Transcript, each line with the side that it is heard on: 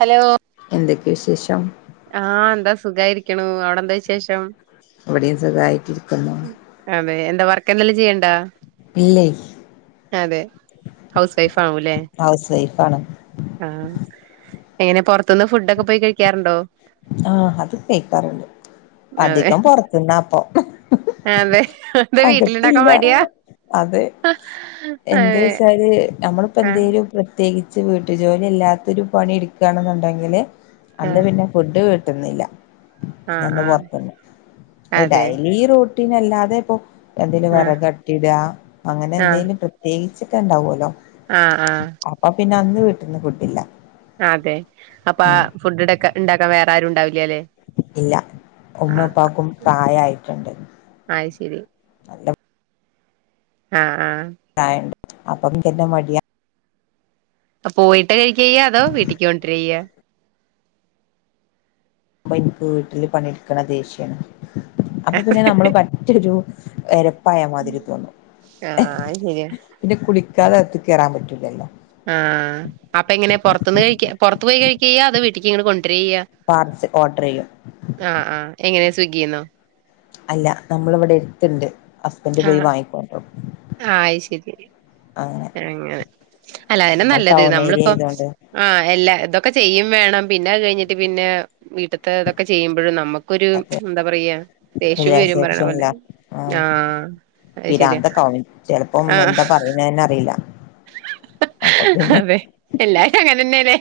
right: Hello
left: എന്തൊക്കെ വിശേഷം
right: ആഹ എന്താ സുഖായിരിക്കണ അവിടെന്ത
left: ഇവിടെയും സുഖായിട്ടിരിക്കുന്നു
right: അതെ ത്താ എന്തെല്ലാം ചെയ്യണ്ടാ
left: ഇല്ലേ
right: അതെ ഹൗസ് വൈഫ് ആകുല്ലേ
left: കാണ്
right: ആ എങ്ങനെ പൊറത്തൊന്ന് ഫുഡൊക്കെ പോയി കഴിക്കാറുണ്ടോ
left: ആ അത് കഴിക്കാറുണ്ട്
right: അതെ
left: അധികം പൊറത്തന്നാപ്പൊ
right: അതെ അതെ
left: അകത്തി
right: വീട്ടിലുണ്ടാക്കാൻ
left: ല്ല
right: മടിയാ
left: അത് എന്താ
right: അതെ
left: വെച്ചാല് നമ്മളിപ്പോ
right: ആഹ്
left: എന്തെിലും പ്രത്യേകി ച്ച് വീട്ടു ജോലി ഇല്ലാത്തൊരു പണി എടുക്കുകയാണെന്നുണ്ടെങ്കില് അന്ന്
right: ആഹ്
left: പിന്നെ വിട്ടിനില്ല പിന്നെ
right: ആഹ്
left: അന്ന്
right: ആഹ്
left: പൊറത്തന്ന്
right: അതെ
left: ഡെയിലി റൂ ല്ലാതെ ഇപ്പൊ എന്തെേലും
right: ആഹ്
left: വിറക് അട്ടി ടാ അങ്ങനെ എന്തേലും പ്രത്യേകി ചിക്കൻ ഉണ്ടാവുമല്ലോ
right: ആ ആ
left: അപ്പൊ പിന്നെ അന്ന് വീട്ടിന്ന് ഫുഡില്ല
right: ആ അതെ അപ്പൊ
left: ഉം
right: ഫുഡ്ക്ക ഉണ്ടാക്കാൻ വേറെ ആരും ഉണ്ടാവില്ല ല്ലേ
left: ഇല്ല ഉമ്മപ്പാക്കും പ്രായയിട്ടുണ്ട്
right: അത്
left: നല്ല
right: ആ ആ
left: പ്രായം ഉണ്ട് അപ്പം പിന്നെ മടിയ
right: അപ്പ പോയിട്ട കഴിക്കയ്യ അതോ വീട്ടക്ക് കൊണ്ട രയ്യ്യ്
left: അ എനിക്ക് വീട്ടില് പണിയെടുക്കണ ദേഷ്യാണ് അപ്പൊ പിന്നെ നമ്മള് മറ്റൊരു എരപ്പായ മാതിരി തോന്നുന്നു
right: ആഹ് അത് ശരിയാ
left: പിന്നെ കുളി തെ അകത്ത്ക്ക് കയറൻ പറ്റില്ലല്ലോ
right: ആ അപ്പൊ എങ്ങനെ പുറത്തുന്ന് കഴിക്ക പുറത്തു പോയി കഴിക്യ്യാ അത് വീട്ടക്ക് ഇങ്ങനെ കൊണ്ട കൈക്കയ്യ
left: പാർസൽ ഓർഡർ ചെയ്യും
right: ആ ആ എങ്ങനെയ സ്വിഗ്ഗിന്നോ
left: അല്ല നമ്മൾഇവിടെ എടുത്തിണ്ട് ഹസ്ബൻഡ് പോയി വാങ്ങിക്കോണ്ടണ്ടരും
right: ആ അയ് ശരി അങ്ങനെ അല്ല അതിനെ
left: നമ്മൾ
right: നല്ലത്
left: ടൗൺ ഏരിയ
right: നമ്മളിപ്പോ
left: ആയതുകൊണ്ട്
right: ആ എല്ലാ ഇതൊക്ക ഒക്കെ ചെയ്യും വേണം പിന്നെ അത് കഴിഞ്ഞിട്ട് പിന്നെ വീട്ടത്തെ ഇതൊക്കെ ചെയ്യുമ്പോഴും നമുക്കൊരു
left: അതെ
right: എന്താ പറയാ ദേഷ്യവും വരും പറയണ
left: റിലാക്സേഷൻ
right: പോലെ ആ
left: പിരാന്ത്കാവും ചെലപ്പം എന്താ പറയുന്ന അ അറിലാ അപ്പൊ പിന്നെ
right: അതെ എല്ലാരും അങ്ങനെ തന്നെയല്ലേ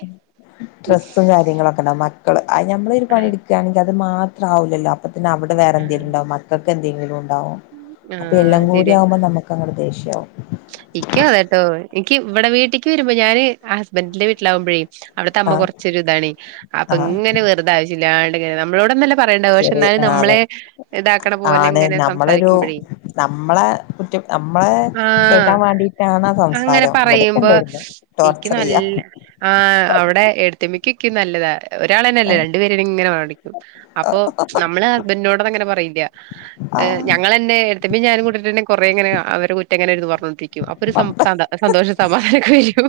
left: ഡ്രസ്സും കാര്യങ്ങളൊക്കെ ഉണ്ടാവക മക്കള് നഞമ്മളൊ ഒരു പണിയ
right: ആഹ്
left: എടുക്കുകയാണെങ്കിൽ അത് മാത്രം ആവൂല്ലല്ലോ അപ്പോത്തിന് അവിടെ വറെ എന്തെങ്കില
right: ആഹ്
left: ഉണ്ടകും മക്കക്ക് എന്തെങ്കിലും ണ്ടും അപ്പൊ എല്ലാം
right: ആഹ്
left: കൂടി
right: ശരിയാ
left: ആകുമ്പോ നമുക്ക് അങ്ങടെ ദേഷ്യവും
right: ഇക്കും അതെട്ടോ എനിക്ക് ഇവിടെ വീട്ടേക്ക് വരുമ്പോ ഞാന് ആ ഹസ്ബൻഡിന്റെ വീട്ടിലാവകുമ്പഴും അവിടത്തെ അമ്മ
left: ആഹ്
right: കൊറച്ചൊരു ഇതാണ് അപ്പൊ
left: ആഹ്
right: ഇങ്ങനെ വെറുത ആവശ്യ ഇല്ലാങ്ങനെ നമ്മളോടന്നല്ല പറയേണ്ട പക്ഷെ
left: ചെറിയ
right: എന്നാലും
left: ആഹ് അതെ
right: നമ്മളെ ഇതാക്കണ പോലെ
left: ആണ്
right: ഇങ്ങനെ
left: നമ്മളൊരു
right: സംസാരിക്കുമ്പോഴേും
left: നമ്മളെ കുറ്റ നമ്മള
right: ആഹ്
left: കേക്കാൻ വേണ്ടിട്ടാണ്
right: അങ്ങനെ
left: സംസാരം ഇവിടെൊക്കെ
right: പറയുമ്പോ
left: ഉണ്ടായിരുന്നു
right: എനിക്ക്
left: ടോർച്ചർ ചെയ്യാ
right: നല്ല ആ അവിടെ എടത്തിയ മ്മക്ക് ഇക്കും നല്ലതാ ഒരാൾ തന്നെയല്ലേ രണ്ടു പേര ഇങ്ങനെ മടിക്കും അപ്പൊ നമ്മള് ഹസ്ബന്റനോടന്ന അങ്ങനെ പറയില്ല
left: ആഹ്
right: ഞങ്ങൾന്നെ എത്ത്പ ഞാൻ കൂട്ട്ന്നെ കുറെേങ്ങനെ അവരെ കുറ്റംങ്ങനെ പറഞ്ഞുകൊണ്ടിരിക്കും അപ്പൊ ഒരു സന്തോഷ സമാധാനമൊക്കെ വരും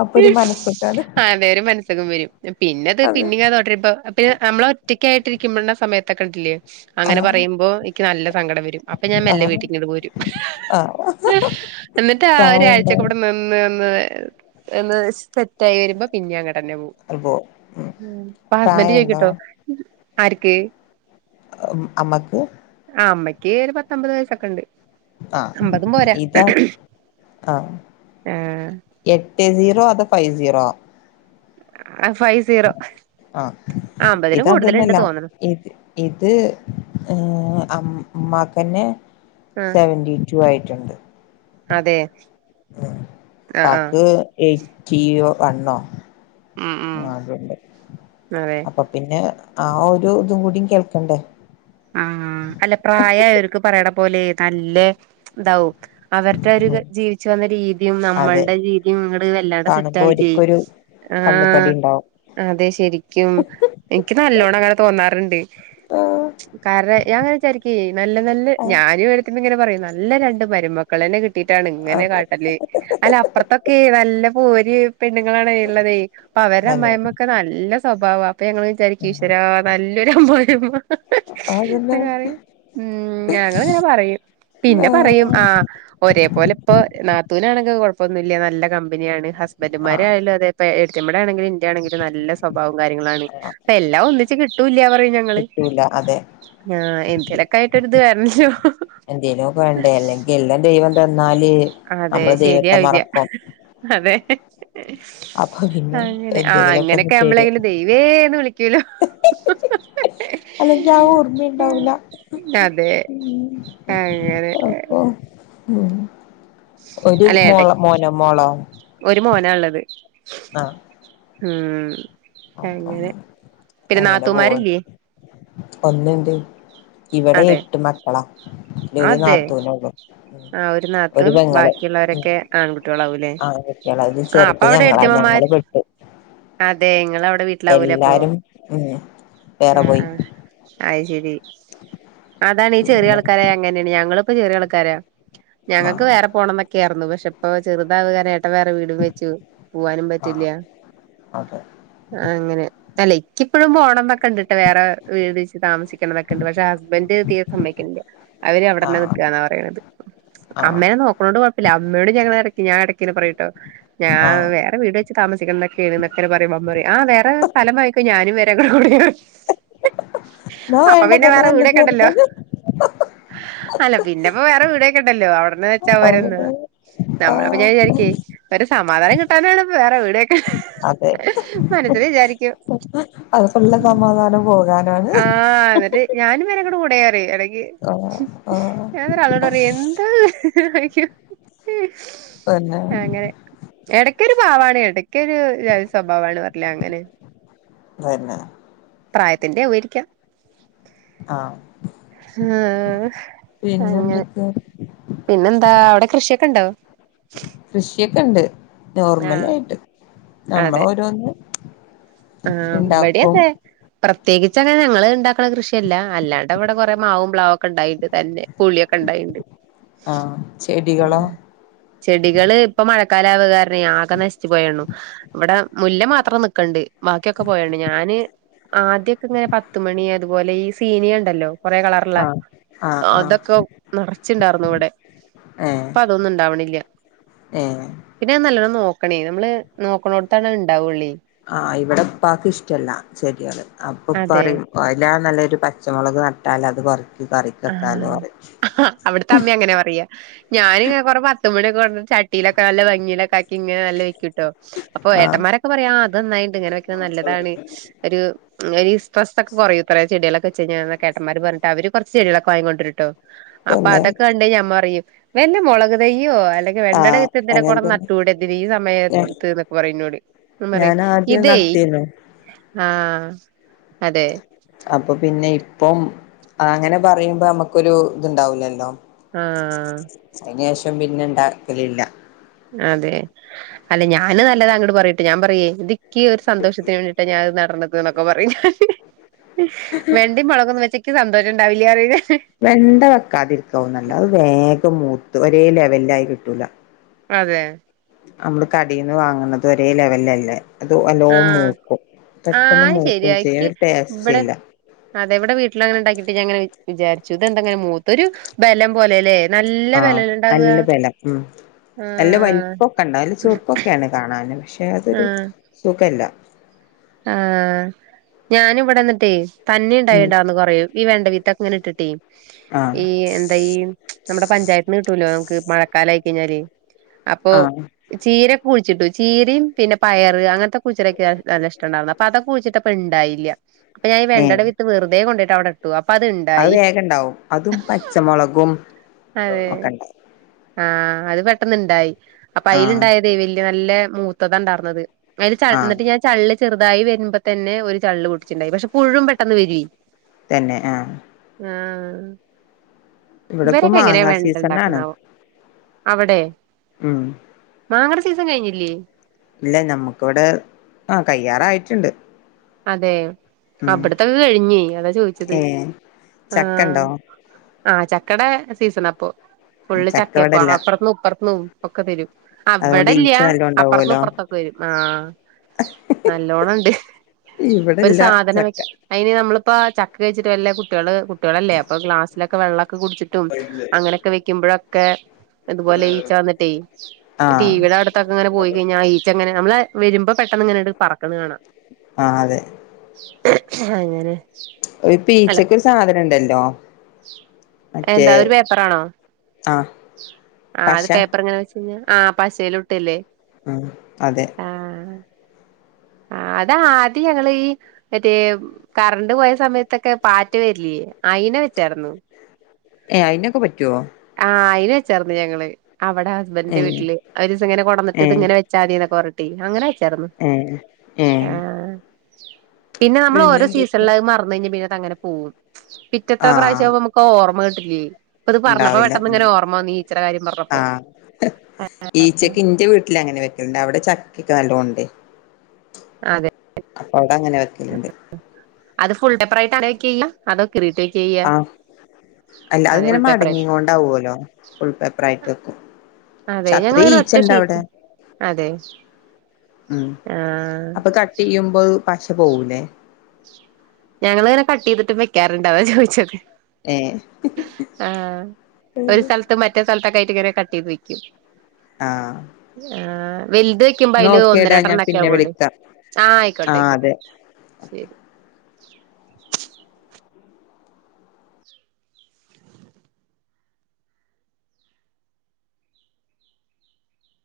left: അപ്പൊ ഒരു മനസ്സക്കാണ്
right: ആ എന്തേരും മനസ്സക്കും വരും പിന്നെ അത്
left: അതെ
right: പിന്നീങ്ങെ തോടരൂബം ഇപ്പ പിന്നെ നമ്മള ഒറ്റക്കായിട്ട് ഇരിക്കുമ്പോന്ന സമയത്തൊക്കെണ്ടല്ലോ അങ്ങനെ
left: ആഹ്
right: പറയുമ്പോ എനിക്ക് നല്ല സങ്കടം വരും അപ്പൊ ഞാൻ മല്ലെ
left: ആഹ്
right: വീട്ടിങ്ങട്ട് പോരും
left: ആഹ്
right: എന്നിട്ട്
left: പ്രായണ്ടോ
right: ഒരാഴ്ചക്കെ ഇവിടെ നിന്ന്ന്ന് സെറ്റ് ആായി വരുമ്പോ പിന്നെ അങ്ങ
left: അപ്പോ
right: പോകും ഹസ്ബൻഡ്
left: പ്രായണ്ടോ
right: ചോയ്ക്കുട്ടോ ആർക്ക്
left: അമ്മക്ക്
right: ആ അമ്മയ്ക്ക് ഒരു പത്തമ്പത് വയസൊക്കെ ഉണ്ട് അമ്പതും പോരാ
left: ആ എട്ട് സീറോ അത് ഫൈവ് സീറോ ആ
right: ആഹ് ഫൈവ് സീറോ.
left: ആഹ്
right: ആഹ് അമ്പതിന്
left: ഇത
right: കൂടുതലുണ്ട്
left: അതൊന്നല്ല
right: തോന്നണു
left: ഇത് ഏ മ്മക്കന്നെ
right: ആഹ്
left: സെവന്റി ടു ആയിട്ടുണ്ട്.
right: അതെ.
left: ഉ
right: ആഹ് ആഹ്
left: പാക്ക് ഏറ്റി വണ്ണോ
right: ഉം ഉം
left: ആ അതണ്ട്
right: അതെ
left: അപ്പൊ പിന്നെ ആ ഒരു ഇതും കൂടി കേൾക്കണ്ടേ.
right: ആഹ് അല്ല പ്രായയർക്ക് പറയണ പോലെ നല്ല ഇതാവും. അവരുടെ ഒരു
left: ഉം
right: ജീവിച്ചു വന്ന രീതിയും
left: അതെ
right: നമ്മളുടെ രീതിയും ഇങ്ങട് വല്ലാടെ സെറ്റ് ആവെ ചെയ്
left: കണ്ണുകടിണ്ടാവും.
right: അതെ ശരിക്കും എനിക്ക് നല്ലോണം അങ്ങനെ തോന്നാറ്ണ്ട്.
left: ആഹ്
right: കാരണം ഞ അങ്ങനെ വിചാരിക്ക നല്ല നല്ല
left: ആഹ്
right: ഞാനും എത്തി് ഇങ്ങനെ പറയും നല്ല രണ്ട് മരുമക്കള് ന്നെ കി കിട്ടീട്ടാണ് ഇങ്ങനെ
left: അത്
right: കാട്ടല്. അല്ല അപ്പുറത്തൊക്കെ നല്ല പോര് പെണ്ണുങ്ങളാണ് ഇള്ളതേ അപ്പൊ അവരുടെ
left: തന്നെ
right: അമ്മായിമ്മക്കെ നല്ല സ്വഭാവ. അപ്പൊ ഞങ്ങള് വിചാരിക്കും ഈശ്വര നല്ലൊരു അമ്മയി
left: ആ
right: ഉം ഞങ്ങളിനെ പറയും പിന്നെ പറയും ആഹ് ഒരേപോലെ ഇപ്പൊ നാത്തൂനാണെങ്കി കുഴപ്പൊന്നുല്ല നല്ല കമ്പനിയാണ്
left: ആഹ്
right: ഹസ്ബന്റുമാരായാലും അതേപ്പ മമ്മടെ ആണെങ്കിലും എന്റെ ആണെങ്കില നല്ല സ്വഭാവം കാര്യങ്ങളാണ്. അപ്പ എല്ലാം ഒന്നിച്ച് കിട്ടൂല്ല്യ പറഞ്ഞാ
left: കിട്ടൂല്ല.
right: ആഹ് എന്തേലൊക്കെ ആയിട്ടൊരിത് വരണല്ലോ.
left: എന്തേലുക്കെ വേണ്ടേ അല്ലെങ്കി എല്ലാം ദൈവം തന്നാല്
right: അതെ
left: നമ്മള് ദൈവത്തെ മറക്കും.
right: ഏ
left: അപ്പൊ പിന്നെ
right: അങ്ങനെ ആ
left: എന്തെങ്കിലുമൊക്കെ ഒന്ന്
right: അങ്ങനൊക്കെ
left: തരും
right: നമ്മളങ്ങനെ ദൈവേന്ന് വിളിക്കൂലോ.
left: അല്ലെങ്കി ആ ഓർമ്മയുണ്ടാവില്ല.
right: അതെ അങ്ങനെ
left: അപ്പൊ ഉം ഒരു മോള മോനോ മോള
right: മോന ഇള്ളത്.
left: ആഹ്
right: ഉം
left: അപ്പം
right: അങ്ങനെ പിന്നെ
left: അങ്ങനെ പോവണ്ട്
right: നാത്തൂമാരില്ലേ?
left: ഒന്നുണ്ട് ഇവിടെ
right: അതെ
left: എട്ട് മക്കളാ അ ഒരു
right: അതെ
left: നാത്തൂനേള്ളൂ. ഉം
right: ആഹ്
left: ഒരു
right: നാത്തൂൻ
left: പെങ്ങള്
right: ബാക്കിയുള്ളവരൊക്കെ ആൺകുട്ടികളാവൂല്ലേ
left: ആക അത്
right: ആഹ് അപ്പൊ
left: ചെർത്
right: അവിടെ
left: ഞങ്ങളാ ഞ ങ്ങള്
right: ഏടത്തിയമ്മമാര്
left: പെട്ടു.
right: അതെ നിങ്ങള് അവിടെ വീട്ടിലാവൂലെ അപ്പൊ
left: എല്ലാരും ഉം വേറെ
right: ആഹ്
left: പോയി
right: ആഹ് അയ് ശരി. അതാണ് ഈ ചെറിയ
left: പിന്നെ
right: ആൾക്കാരെ അങ്ങനെയാണ് ഞങ്ങള് ഇപ്പൊ ചെറിയ ആൾക്കാരാ ഞങ്ങക്ക്
left: ആഹ്
right: വേറേ പോണംന്നൊക്കെആർന്നു. പക്ഷെ ഇപ്പോ ചെറുതാവകാര ഏ ഇട്ട വേറെ വീടും വെച്ചു പോവാനും പറ്റില്ല.
left: ആഹ് അതെ
right: ആ അങ്ങനെ അല്ല എക്കിപ്പഴും പോണം എന്നൊക്കെ ഉണ്ട്ട്ട് വേറെ വീട് വച്ച് താമസിക്കണന്നോക്കെ ഉണ്ട്. പക്ഷെ ഹസ്ബന്റ് തീരെ സമ്മക്കണില്ല. അവര് അവിടന്നെ
left: ആഹ്
right: നിക്കുആന്നാ പറയണത്.
left: ആഹ്
right: അമ്മേനെ നോക്കണോണ്ട് കുഴപ്പില്ല. അമ്മേ ഞങ്ങളെ എറക്കി ഞ ഇടക്കിനെ പറയിട്ടോ ഞാ
left: ആഹ്
right: വേറേ വീട് വച്ച് താമ ക്കെൊക്കെ പറയുമ്പം അമ്മറയും ആ വേറെ സ്ഥലംമായിയിക്കോ ഞാനും വര ഇങ്ങടെ കൂടെ
left: എന്നാ
right: അപ്പൊ
left: വേണ്ട
right: പിന്നെ
left: തന്നെ
right: വേറെ
left: നല്ലത്
right: വീടക്കണ്ടല്ലോ.
left: പറഞ്ഞാല്
right: അല്ല പിന്നെപ്പോ വേറെ വീടക്കെണ്ടല്ലോ. അവിടന്ന് വെച്ചാ പോരന്ന് നമ്മ അപ്പൊ
left: ആഹ്
right: ഞാൻ വിചാരിക്കെ സമാധാനം കിട്ടാനാണ് വേറെ വീടെക്കെ
left: അതെ
right: വിചാരിക്കും
left: അത് ഫുള്ള സമാധാനം പോകാൻ
right: ആഹ് അത എ ഞാനും വേറെങ്ങുട് കൂടെയാറിയും എടക്ക്
left: ആഹ് ആഹ്
right: ഞാന്നേരം ആളോടറയും എന്താ [unintelligible]
left: പിന്നെ
right: അങ്ങനെ എടക്കൊര് പാവാണ് എടക്കെര് ജാതിസ്വഭാവാണ് പറഞ്ഞു. ല്ല അങ്ങനെ
left: തന്നെ
right: പ്രായത്തിന്റാവ്വായിരിക്കാം.
left: ആഹ്
right: ആഹ്
left: പിന്നെ
right: അങ്ങനെ
left: എന്തൊക്കെയാ
right: പിന്നെന്താ അവടെ കൃഷിക്കെണ്ടോ
left: നോർമലായ്ട്ട്
right: അതെ
left: നമ്മളോരോന്ന്
right: ആഹ് വടീഅതെ പ്ര ത്യേകിച്ചങ്ങനെ ഞങ്ങള്ണ്ടാക്ക്ണ കൃഷി അല്ല. അല്ലാണ്ഡവടെ കൊറേ മാവും പ്ലാവും ഒക്കെ ണ്ടായീണ്ട്. തന്നെ പുളി ഒക്കെണ്ടായീണ്ട്
left: ആഹ് ചെടികളോ
right: മ് ചെടികള് പ്പമഴ ക്കാലാവകാരണേ ആകെ നശിച്ച് പോയണ്ണു. ഇവടെ മുല്ല മാത്രം ന്ക്ക്ണ്ട്. ബാക്കിഒക്കെ പോയണ്ണു. ഞാന് ആദ്യൊക്കെ ങ്ങനെ പത്ത്മണി അതുപോലെ ഈ സീനിയണ്ടല്ലോ കൊറെേ കളറ്ള്ളെ
left: ആഹ് ആഹ് ആഹ്
right: അതൊക്കെ നെർച്ച്ണ്ടാർന്നു വടെ.
left: ഏഹ്
right: പ്പ അതൊന്നും ണ്ടാവ്ണില്ല.
left: ഏഹ്
right: പിന്നത് നല്ലോണ്ണം നോക്ക ക്കണേ നമ്മള് നോക്കണോടത്താണത്ണ്ടവൊള്ളേ
left: ആഹ് ഇവടെ ഇപ്പാക്ക് ഇഷ്ട്ടല്ല. ചെട്യാള് അപ്പൊ
right: അതെ
left: ഇപ്പറയും അയ്ലാറെ നല്ലത് ഒരു പച്ചമൊളക് നട്ടാലത് പറി
right: ആഹ് അവ്ട്ത്തെ അമ്മേം അങ്ങനേ പറയാ ഞാന്ങ്ങനെ കൊറേ പത്തുമണിക്കെ ചട്ടീലൊക്കെ നല്ല ഭംഗീലൊക്കാക്കി ങ്ങനെ നല്ല വെക്കൂട്ടോ അപ്പൊ
left: ആഹ്
right: ഏട്ടന്മാരൊക്കെ പറയാ തന്നായീണ്ട് ഇങ്ങനെ വെക്ക്ണെ നല്ലതാണ് ഒര് രി സ്‌ട്രെസ്സോക്കെ കൊറയുത്രേ ചെഡ്യാളൊക്കെവെച്ചയ്ഞ്ഞാ ഏട്ടന്മാരൊക്കെ പറഞ്ഞട്ട് അവര് കൊർ ച്ച് ചെടിയാളൊക്കെ വാങ്ങി കോണ്ട്രുട്ടോ അപ്പൊ
left: തന്നെ
right: അതൊക്കെ കണ്ടയ്ഞാ അമ്മ പറയും വല്ല മൊളക് തെയ്യോ അ ല്ലെങ്കി വെണ്ടടെ
left: ആഹ്
right: വിത്തോ എന്തിന
left: അങ്ങനെ
right: കൊണ്ട്
left: തന്നെ
right: നട്ടൂടെ ഈ
left: ഞ
right: സമയത്ത്ന്നക്കെ പറയുനൊട് അപ്പഞാ പറയും ഇതേ
left: ത്തിന
right: ആഹ് അതെ
left: അപ്പ പിന്നെയ് അപ്പം അങ്ങനെ പറയ്മ്പോ നമ്മക്കൊരു ത്ണ്ടാവൂലല്ലോ
right: ആഹ്
left: പിന്നെ ണ്ടാക്കലില്ല
right: അതെ അല്ല ഞാന് നല്ലതാ അങ്ങോട്ട പറയിട്ട് ഞാൻ പറയേ എതൊക്ക് ഒരു സന്തോഷത്തിന് വേണ്ടീയിട്ട് ഞാൻ ന്നൊക്കെ പറീം വെണ്ടീം മൊളക്കൊന്ന് വെച്ചക്ക് സന്തോഷണ്ടാവില്ലറീം
left: വെണ്ട വെക്കാതിരിക്കാവും നല്ലത്. അത് വേഗം മൂത്ത് ഒരേ ലെവലിലായി കിട്ടൂല.
right: അതെ
left: നമ്മള് കടീന്ന് വാങ്ങ്ണത് ഒരേ ലെവലിലല്ലേ അത് വല്ലോം
right: ആഹ്
left: മൂക്കും
right: ആഹ്
left: പെട്ടെന്ന്
right: അത് ശരിയാ
left: മൂക്കുചെയ്യും
right: ഇക്ക്
left: അതൊര്
right: ഇവിടെ
left: ടേസ്റ്റില്ല.
right: അതെ ഇവടെ വീട്ടില് അങ്ങനെണ്ടാക്കിട്ട് ഞങ്ങനെ വിചാര്ച്ചു ഇതെന്താങ്ങനെ മൂത്ത ഒരു ബലം പോലെല്ലേ നല്ല
left: ആഹ്
right: ബെലല്ലെണ്ടാവ്ആ
left: നല്ല ബലം ഉം നല്ല വൽപ്പൊക്കെണ്ടാവും. നല്ല ചെറ്ക്കൊക്കേണ് കാണന് പക്ഷെ അതൊരു
right: ആഹ്
left: സുഖല്ല
right: ആഹ് ഞാന് വടെന്നിട്ടേയ്
left: ഉം
right: തന്നേണ്ടായിര്ന്നു കൊറേ ഈ വെണ്ട വിത്തൊക്കെങ്ങനെ ഇട്ട്ട്ടേയ്
left: ആഹ്
right: ഈ എന്താ ഈ നമ്മടെ പഞ്ചായത്ത്ന്ന് കിട്ടൂലോ നമ്ക്ക് മഴക്കാലായി കഴിഞ്ഞാല് അപ്പൊ
left: ആഹ്
right: ചീരക്കെ കുഴിച്ചിട്ടു. ചീരീം പിന്നെ പയറ് അങ്ങത്തെ കുച്ചീടെക്കെ നല്ലഷ് അപ്പൊ അതക്കെ കുഴിച്ച്ട്ടപ്പണ്ടായില്ല അപ്പൊ ഞാൻ ഈ
left: ഏ
right: വെണ്ടടെ വിത്ത് വെർതേ കൊണ്ടോയിട്ട് അവടെ ഇട്ടു. അപ്പൊ
left: അത്
right: അത്ണ്ടായി
left: വേഗണ്ടാവും അതും പച്ചമൊളകും ഒക്കണ്ടായി
right: ആഹ അത് പെട്ടന്ന്ണ്ടായി. അപ്പൊ അയ്ല്
left: ആഹ്
right: ഇണ്ടായതേ വല്ല്യ നല്ല മൂത്തതാ ണ്ടാർന്നത്. അതില് ച
left: ആഹ്
right: ന്ന്ട്ട് ഞാം ചള്ള് ചെറുതായി വെര്മ്പതന്നെ ഒരു ചള്ള് പൊട്ടിച്ച്ണ്ടായിര്ന്ന് പക്ഷെ പുഴൂമ് പെട്ടന്ന് വെരോയ്
left: തന്നെ ആഹ്
right: ആഹ്
left: ഇവിടെ ഇപ്പ
right: ഇവരൊക്കെങ്ങനെ
left: മാങ്ങാ സീസണാണ്
right: വെണ്ടണ്ടാക്ക്ണാവോ അവടേ
left: ഉം
right: മാങ്ങടെ സീസൺ കഴിഞ്ഞില്ലേ
left: ഇല്ല നമ്മുക്കിവിടെ ആ കയ്യാറായിട്ടുണ്ട്
right: അതെ
left: ഉം
right: അവിടത്തെൊക്കെ കഴിഞ്ഞേ അതാ ചോദിച്ചത്
left: ഏ ചക്ക
right: ആഹ
left: ഉണ്ടോ
right: ആഹ ചക്കട സീസൺ അപ്പൊ ഫള്ി
left: ചക്ക
right: ചക്കെ പോ
left: ഇവിടെല്ല
right: അപ്പറത്തും ഇപ്പറത്ത ഒക്കെ തരും
left: അതുകൊണ്ട് ഈച്ച
right: അവിടല്ലയാ
left: നല്ലോം
right: അപ്പറത്തും
left: ഉണ്ടാവുമല്ലോ
right: ഇപ്പുറത്തൊക്കെ തരും ആഹ നല്ലോണംുണ്ട് ഒരു
left: ഇവിടെല്ല
right: സാധനം വെ
left: ചക്ക
right: അതിന് നമ്മളിപ്പോ ചക്ക കഴിച്ചിട്ട് വല്ല കുട്ടികള് കുട്ടികളല്ലേ അപ്പ ഗലാസ്ിലക്കെ വെള്ള കുടിച്ചിട്ടും അങ്ങനെയൊക്കെ വെക്കുമ്പോഴൊക്കെ ഇതുപോലെ ഈച്ച വന്നിട്ടേ
left: ആഹ്
right: ടിവടെ അടുത്തൊക്കെ അങ്ങനെ പോയി കഴിഞ്ഞാ ആ ഈച്ച അങ്ങനെ നമ്മള് വരുമ്പോ പെ എങ്ങനെയ പറക്കന്ന് കാണാം
left: നാല്
right: അങ്ങനെ
left: ഒരു
right: അല്ല
left: പഈച്ചക്കൊ ഒരു സാധനം ഉണ്ടല്ലോ മറ്റേ
right: എന്താ ഒരു പേപ്പറാണോ
left: ആഹ്
right: ആ അത്
left: പശ
right: പേപ്പർ എങ്ങനെ വെച്ച കഴ ആ പശേൽ ഇട്ടല്ലേ
left: ഉം അതെ
right: ആഹ അത ആദ്യം ഞങ്ങ ഈ മറ്റേ കറണ്ട് പോയ സമയത്തൊക്കെ പാറ്റ് വരിലേ അന് എന്നെ വെച്ചായിരുന്നു
left: ഏ അയിതിനൊക്കെ പറ്റുവോ
right: ആഹ അയിന് വെച്ചർരുന്നു ഞങ്ങള് അവിടെ
left: ഏ
right: ഹസ്ബൻഡന്റെ വീട്ടില് അവര് ഇങ്ങെ കൊടന്നിട്ട്
left: ഏ
right: ഇത്ങ്ങെ വെച്ചാ മതിന്നെ അങ്ങനെ വച്ചർരുന്നു
left: ഏ ഏ
right: ആഹ പിന്നെ നമ്മൾ ഓരോ
left: പിന്നെന്തൊക്കെ?
right: സീഷണില് അത് മറന്ന് കഴിഞ്ഞാ പിന്നെ അങ്ങെ പോകും പിറ്റത്തെ
left: ആഹ്
right: പ്രാവശ്യം്പ നമുക്ക് ഓമ്മ കിട്ടില്ലേ ഇപ്പൊ ഇത് പറഞ്ഞ
left: ആ ഈച്ചക്ക് ഇന്റെ വീട്ടിൽങ്ങനെ അവിടെ ചക്കൊക്കെ നല്ലതോണ്ട്
right: അതെ
left: അപ്പൊ അവിട അങ്ങനെ വെക്കലണ്ട്
right: അത് ഫുൾ ടെപ്പ്രായിട്ട് അൊക്കെ ചെയ്യ അതൊക്കെ ഇറിീട്ടൊക്കെ ചെയ്യാ
left: ആഹ് അല്ല
right: അതെ
left: അത്ങ്ങനെ
right: ഫുൾ
left: മടങ്ങി
right: പേപ്പറായിട്ട്
left: കൊണ്ടാവുവല്ലോ ഫുൾ പേപ്പർ ആയിട്ട വക്കും
right: അതെ ഞങ്ങങ്ങനെ ഒറ്റീറ്റ് അതെ
left: ഉം
right: ആഹ്
left: അപ്പൊ കട്ട് ചെയ്യുമ്പോ പശ പോവൂലേ
right: ഞങ്ങൾ ഇങ്ങെ കട്ട് ചെയ്തിട്ട് വെക്കാറുണ്ട അതോ ചോദിച്ചത്
left: ഏഹ്
right: ആഹ ഒരു സ്ഥലത്ത മറ്റേ സ്ഥലത്ത ക കട്ട ചെയത് വെക്കും
left: ആഹ്
right: വലുത് വെക്കുമ്പോ
left: ന്നാ
right: അതില് ഒന്ന
left: ഓക്കേടാ
right: രണ്ട
left: ഞാൻ
right: രണ്ണ്ട ഒക്കെ
left: പിന്നെ
right: ആവള്ളി
left: വിളിക്കാം
right: ആ ആയിക്കോട്ടെ
left: ആഹ്
right: ആയിക്കോട്ടെ
left: അതെ
right: ശരി